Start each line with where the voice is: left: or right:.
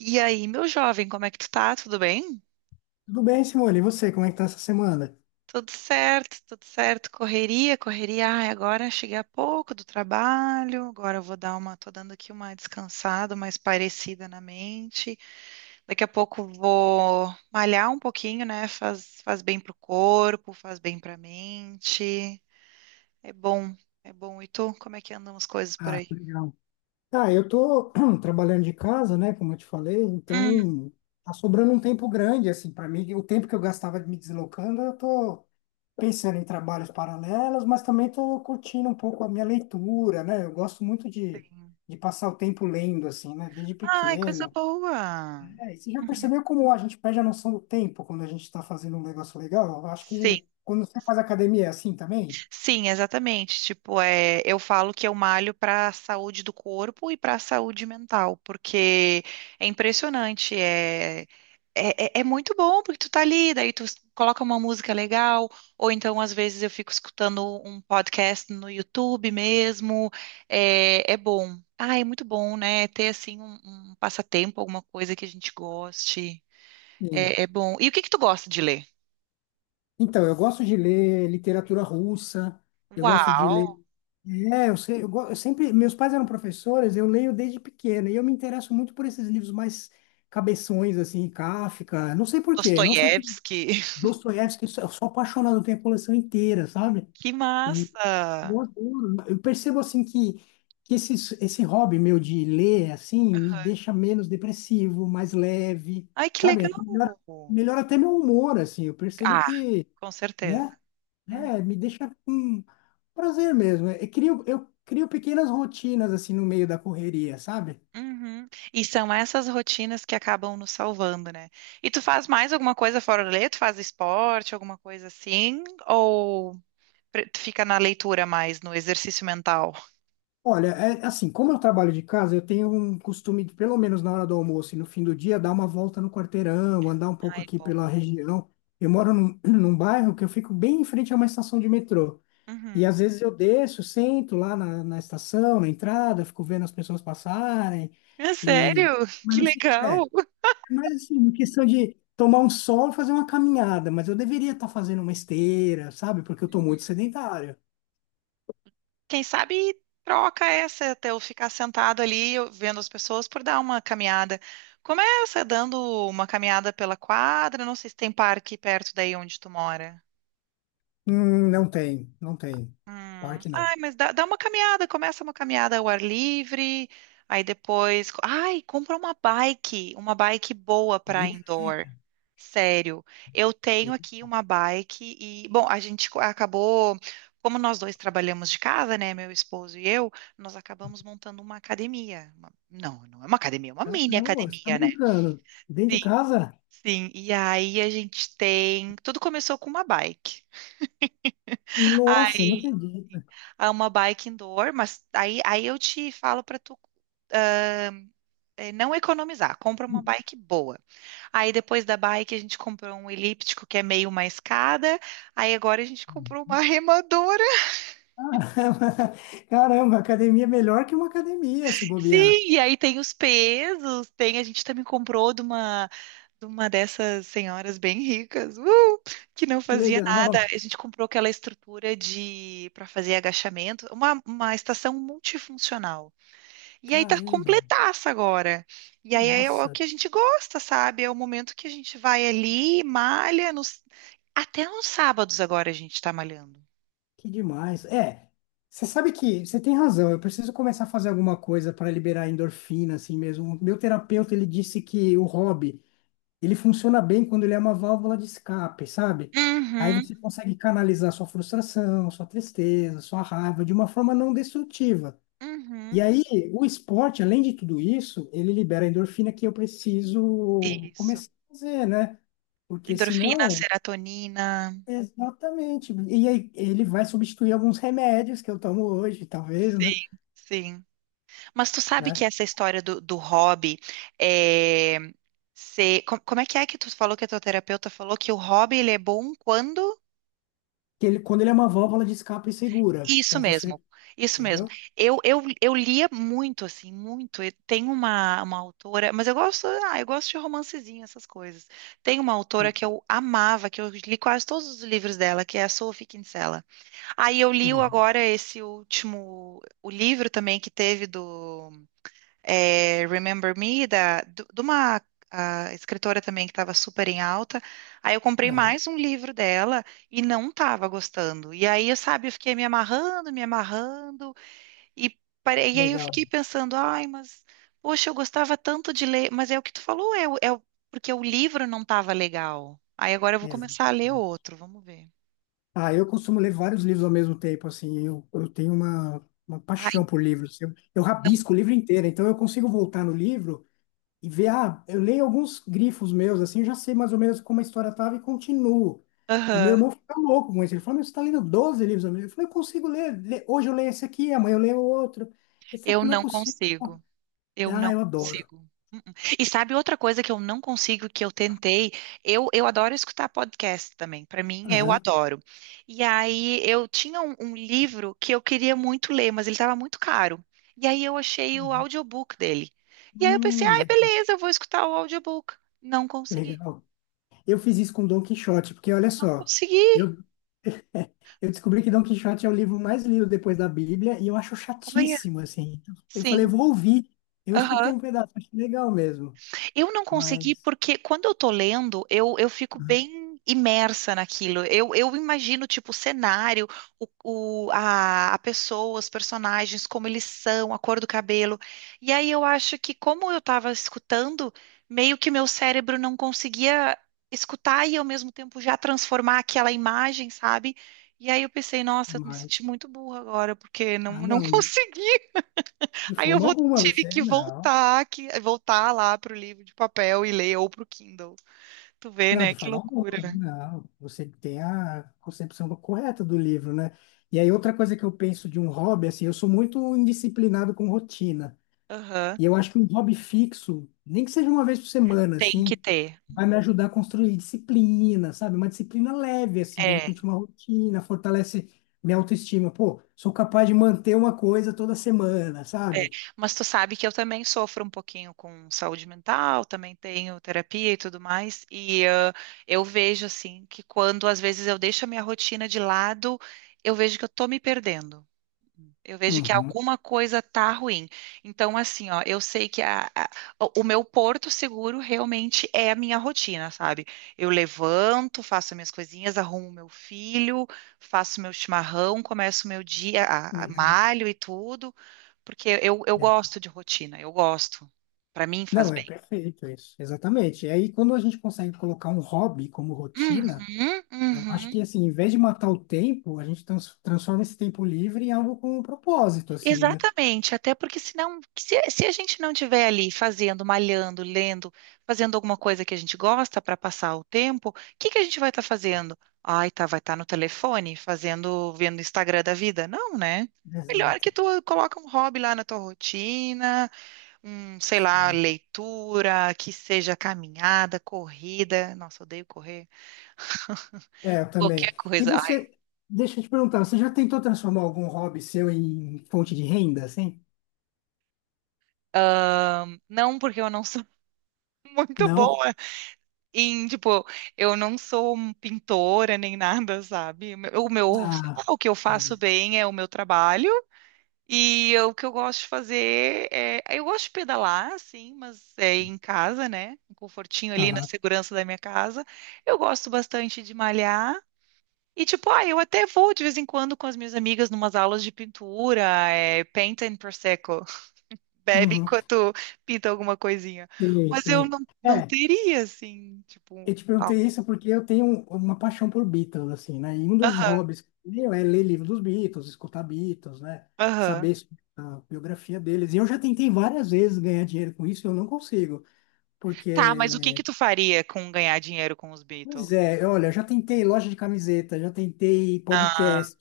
right: E aí, meu jovem, como é que tu tá? Tudo bem?
left: Tudo bem, Simone? E você, como é que tá essa semana?
right: Tudo certo. Correria. Ai, agora cheguei há pouco do trabalho. Agora eu vou dar uma, tô dando aqui uma descansada, mais parecida na mente. Daqui a pouco vou malhar um pouquinho, né? Faz bem pro corpo, faz bem pra mente. É bom, é bom. E tu, como é que andam as coisas por
left: Ah,
right: aí?
left: que legal. Ah, eu tô trabalhando de casa, né, como eu te falei,
right: Hum,
left: então tá sobrando um tempo grande, assim, para mim. O tempo que eu gastava me deslocando, eu tô pensando em trabalhos paralelos, mas também tô curtindo um pouco a minha leitura, né? Eu gosto muito de,
right: sim.
left: de passar o tempo lendo, assim, né, desde
right: Ai, coisa
left: pequeno.
right: boa.
left: É, e você já
right: Uhum.
left: percebeu como a gente perde a noção do tempo quando a gente tá fazendo um negócio legal? Eu acho
right: Sim,
left: que quando você faz academia é assim também?
right: sim, exatamente. Tipo, é, eu falo que eu malho para a saúde do corpo e para a saúde mental, porque é impressionante. É muito bom, porque tu tá ali, daí coloca uma música legal, ou então às vezes eu fico escutando um podcast no YouTube mesmo. É, é bom. Ah, é muito bom, né? Ter assim um passatempo, alguma coisa que a gente goste. É, é bom. E o que que tu gosta de ler?
left: Então, eu gosto de ler literatura russa, eu gosto de
right: Uau!
left: ler. É, eu sei, eu sempre. Meus pais eram professores, eu leio desde pequeno, e eu me interesso muito por esses livros mais cabeções, assim, Kafka, não sei por quê, não sei de
right: Dostoiévski.
left: Dostoiévski, eu sou apaixonado, eu tenho a coleção inteira, sabe?
right: Que
left: E eu
right: massa!
left: adoro. Eu percebo, assim, que esse hobby meu de ler, assim, me deixa menos depressivo, mais leve,
right: Ai, que legal!
left: sabe? Melhora até meu humor, assim, eu percebo
right: Ah,
left: que,
right: com certeza.
left: né?
right: Uhum.
left: É, me deixa com prazer mesmo. Eu crio pequenas rotinas assim no meio da correria, sabe?
right: Uhum. E são essas rotinas que acabam nos salvando, né? E tu faz mais alguma coisa fora da lei? Tu faz esporte, alguma coisa assim? Ou tu fica na leitura mais, no exercício mental?
left: Olha, é assim, como eu trabalho de casa, eu tenho um costume de, pelo menos na hora do almoço e no fim do dia, dar uma volta no quarteirão, andar um pouco
right: Ai, é
left: aqui
right: bom,
left: pela
right: né?
left: região. Eu moro num, num bairro que eu fico bem em frente a uma estação de metrô. E
right: Uhum.
left: às vezes eu desço, sento lá na estação, na entrada, fico vendo as pessoas passarem.
right: É
left: E...
right: sério? Que
left: Mas assim, é.
right: legal!
left: Mas assim, uma questão de tomar um sol e fazer uma caminhada, mas eu deveria estar fazendo uma esteira, sabe? Porque eu estou muito sedentário.
right: Quem sabe troca essa até eu ficar sentado ali vendo as pessoas por dar uma caminhada. Começa dando uma caminhada pela quadra, não sei se tem parque perto daí onde tu mora.
left: Não tem.
right: Hum.
left: Parque não.
right: Ai, mas dá uma caminhada, começa uma caminhada ao ar livre, aí depois, compra uma bike boa para
left: Muito...
right: indoor. Sério, eu tenho aqui uma bike e, bom, acabou, como nós dois trabalhamos de casa, né, meu esposo e eu, nós acabamos montando uma academia. Não, não é uma academia, é uma
left: Ah,
right: mini
left: não, você tá
right: academia, né?
left: brincando. Dentro de
right: Sim,
left: casa?
right: sim. E aí a gente tem, tudo começou com uma bike.
left: Nossa, não acredito.
right: A uma bike indoor, mas aí eu te falo para tu não economizar, compra uma bike boa. Aí depois da bike a gente comprou um elíptico que é meio uma escada, aí agora a gente comprou uma remadora.
left: Caramba, caramba, academia é melhor que uma academia, se bobear.
right: Sim, e aí tem os pesos, tem, a gente também comprou de uma dessas senhoras bem ricas, que não
left: Que
right: fazia nada.
left: legal.
right: A gente comprou aquela estrutura de para fazer agachamento, uma estação multifuncional. E aí tá
left: Caramba,
right: completaça agora. E aí é o
left: nossa.
right: que a gente gosta, sabe? É o momento que a gente vai ali, malha, nos... até nos sábados agora a gente tá malhando.
left: Que demais. É, você sabe que você tem razão. Eu preciso começar a fazer alguma coisa para liberar endorfina, assim mesmo. O meu terapeuta, ele disse que o hobby, ele funciona bem quando ele é uma válvula de escape, sabe? Aí
right: Uhum,
left: você consegue canalizar sua frustração, sua tristeza, sua raiva de uma forma não destrutiva.
right: uhum.
left: E aí, o esporte, além de tudo isso, ele libera a endorfina que eu preciso
right: Isso.
left: começar a fazer, né? Porque
right: Endorfina,
left: senão
right: serotonina.
left: exatamente. E aí ele vai substituir alguns remédios que eu tomo hoje, talvez, né?
right: Sim. Mas tu sabe
left: Né?
right: que essa história do hobby é... Como é que tu falou que a tua terapeuta falou que o hobby ele é bom quando?
left: Que ele, quando ele é uma válvula de escape segura.
right: Isso
left: Então você,
right: mesmo, isso mesmo.
left: entendeu?
right: Eu lia muito, assim, muito. E tem uma autora, mas eu gosto, ah, eu gosto de romancezinho, essas coisas. Tem uma autora
left: Hum,
right: que eu amava, que eu li quase todos os livros dela, que é a Sophie Kinsella. Aí
left: hum.
right: agora esse último, o livro também que teve do é, Remember Me, de uma ah, escritora também que estava super em alta. Aí eu comprei
left: Aham.
right: mais um livro dela e não estava gostando. E aí, eu, sabe, eu fiquei me amarrando, e, parei, e aí eu
left: Legal.
right: fiquei pensando, ai, mas, poxa, eu gostava tanto de ler, mas é o que tu falou, porque o livro não estava legal. Aí agora eu vou
left: Mesmo.
right: começar a ler outro, vamos ver.
left: Ah, eu costumo ler vários livros ao mesmo tempo, assim. Eu tenho uma paixão
right: Ai,
left: por livros. Eu rabisco o livro inteiro, então eu consigo voltar no livro e ver, ah, eu leio alguns grifos meus, assim, eu já sei mais ou menos como a história tava e continuo. E meu
right: aham,
left: irmão fica louco com isso. Ele fala, mas você tá lendo 12 livros ao mesmo tempo? Eu falei, eu consigo ler. Le- hoje eu leio esse aqui, amanhã eu leio outro. Esse é,
right: eu
left: não é
right: não
left: possível.
right: consigo. Eu
left: Ah,
right: não
left: eu adoro.
right: consigo. Mm-mm. E sabe outra coisa que eu não consigo, que eu tentei? Eu adoro escutar podcast também. Para mim, eu
left: Aham.
right: adoro. E aí, eu tinha um livro que eu queria muito ler, mas ele estava muito caro. E aí, eu achei o audiobook dele. E aí, eu pensei, ai,
left: Legal,
right: beleza, eu vou escutar o audiobook. Não consegui.
left: legal. Eu fiz isso com Dom Quixote, porque olha
right: Não
left: só,
right: consegui.
left: eu, eu descobri que Dom Quixote é o livro mais lido depois da Bíblia e eu acho
right: Olha,
left: chatíssimo, assim. Eu falei, eu
right: sim.
left: vou ouvir. Eu escutei
right: Aham.
left: um pedaço, achei legal mesmo.
right: Eu não consegui
left: Mas,
right: porque quando eu tô lendo, eu fico bem imersa naquilo. Eu imagino, tipo, o cenário, o, a pessoa, os personagens, como eles são, a cor do cabelo. E aí eu acho que, como eu tava escutando, meio que meu cérebro não conseguia escutar e ao mesmo tempo já transformar aquela imagem, sabe? E aí eu pensei, nossa, eu me senti
left: mas.
right: muito burra agora, porque
left: Ah,
right: não
left: não,
right: consegui.
left: de forma alguma,
right: Tive
left: você não.
right: que, voltar lá pro livro de papel e ler, ou pro Kindle. Tu vê,
left: Não,
right: né?
left: de
right: Que
left: forma
right: loucura.
left: alguma, não. Você tem a concepção correta do livro, né? E aí, outra coisa que eu penso de um hobby, assim, eu sou muito indisciplinado com rotina.
right: Aham.
left: E eu acho que um hobby fixo, nem que seja uma vez por semana,
right: Tem que
left: assim,
right: ter.
left: vai me ajudar a construir disciplina, sabe? Uma disciplina leve, assim, de
right: É,
left: repente uma rotina, fortalece minha autoestima. Pô, sou capaz de manter uma coisa toda semana,
right: é.
left: sabe?
right: Mas tu sabe que eu também sofro um pouquinho com saúde mental, também tenho terapia e tudo mais. E ah, eu vejo, assim, que quando às vezes eu deixo a minha rotina de lado, eu vejo que eu tô me perdendo. Eu vejo que
left: Uhum.
right: alguma coisa tá ruim. Então, assim, ó, eu sei que o meu porto seguro realmente é a minha rotina, sabe? Eu levanto, faço minhas coisinhas, arrumo meu filho, faço meu chimarrão, começo meu dia,
left: Legal.
right: malho e tudo, porque eu gosto de rotina, eu gosto. Pra mim faz
left: Não, é
right: bem.
left: perfeito isso, exatamente. E aí, quando a gente consegue colocar um hobby como rotina,
right: Uhum,
left: eu acho
right: uhum.
left: que, assim, em vez de matar o tempo, a gente transforma esse tempo livre em algo com um propósito, assim, né?
right: Exatamente, até porque senão, se a gente não tiver ali fazendo, malhando, lendo, fazendo alguma coisa que a gente gosta para passar o tempo, o que que a gente vai estar fazendo? Ai, tá, vai estar no telefone, fazendo, vendo o Instagram da vida? Não, né? Melhor que
left: Exato.
right: tu coloca um hobby lá na tua rotina, um, sei lá,
left: Sim.
right: leitura, que seja caminhada, corrida. Nossa, odeio correr.
left: É, eu
right: Qualquer
left: também. E
right: coisa. Ai,
left: você, deixa eu te perguntar, você já tentou transformar algum hobby seu em fonte de renda, assim?
right: não, porque eu não sou muito
left: Não?
right: boa. E, tipo, eu não sou um pintora nem nada, sabe? Sei lá,
left: Ah,
right: o que eu faço
left: entendi.
right: bem é o meu trabalho. O que eu gosto de fazer é. Eu gosto de pedalar, sim, mas é em casa, né? Um confortinho ali na
left: Aham.
right: segurança da minha casa. Eu gosto bastante de malhar. E, tipo, ah, eu até vou de vez em quando com as minhas amigas numas aulas de pintura, é, paint and prosecco. Bebe
left: Uhum.
right: enquanto pinta alguma coisinha.
left: Sim,
right: Mas eu
left: sim.
right: não, não
left: É,
right: teria, assim,
left: eu
right: tipo.
left: te perguntei isso porque eu tenho uma paixão por Beatles, assim, né? E um dos
right: Algo.
left: hobbies meu é ler livro dos Beatles, escutar Beatles, né?
right: Aham.
left: Saber sobre a biografia deles. E eu já tentei várias vezes ganhar dinheiro com isso, e eu não consigo,
right: Tá, mas o que que
left: porque,
right: tu faria com ganhar dinheiro com os Beatles?
left: pois é, olha, eu já tentei loja de camiseta, já tentei
right: Ah,
left: podcast,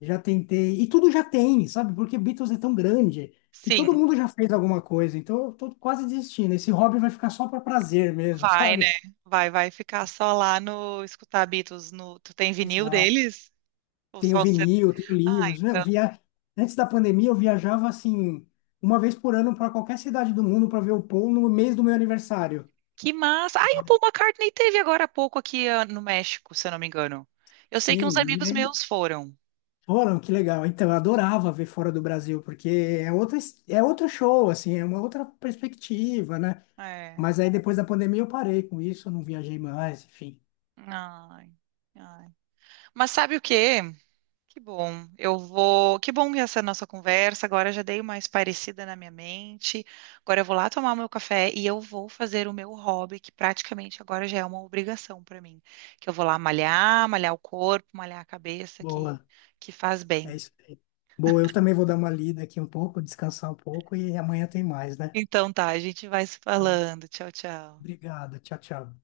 left: já tentei, e tudo já tem, sabe? Porque Beatles é tão grande que
right: sim,
left: todo mundo já fez alguma coisa, então eu tô quase desistindo. Esse hobby vai ficar só para prazer mesmo,
right: vai, né?
left: sabe?
right: Vai, vai ficar só lá no escutar Beatles no. Tu tem vinil
left: Exato.
right: deles? Ou
left: Tenho
right: só o CD?
left: vinil, tenho
right: Ah,
left: livros. Né? Eu
right: então.
left: via... Antes da pandemia, eu viajava assim, uma vez por ano para qualquer cidade do mundo para ver o Paul no mês do meu aniversário.
right: Que massa! Ai, o Paul McCartney teve agora há pouco aqui ah, no México, se eu não me engano. Eu sei que uns
left: Sim, e
right: amigos
left: aí
right: meus foram.
left: foram, que legal. Então, eu adorava ver fora do Brasil, porque é outra, é outro show, assim, é uma outra perspectiva, né?
right: É.
left: Mas aí depois da pandemia eu parei com isso, eu não viajei mais, enfim.
right: Ai, ai. Mas sabe o quê? Que bom. Eu vou. Que bom que essa é a nossa conversa. Agora eu já dei uma parecida na minha mente. Agora eu vou lá tomar o meu café e eu vou fazer o meu hobby, que praticamente agora já é uma obrigação para mim. Que eu vou lá malhar, malhar o corpo, malhar a cabeça,
left: Boa,
right: que faz
left: é
right: bem.
left: isso aí. Boa, eu também vou dar uma lida aqui um pouco, descansar um pouco e amanhã tem mais, né?
right: Então tá, a gente vai se
left: Então,
right: falando. Tchau, tchau.
left: obrigado, tchau, tchau.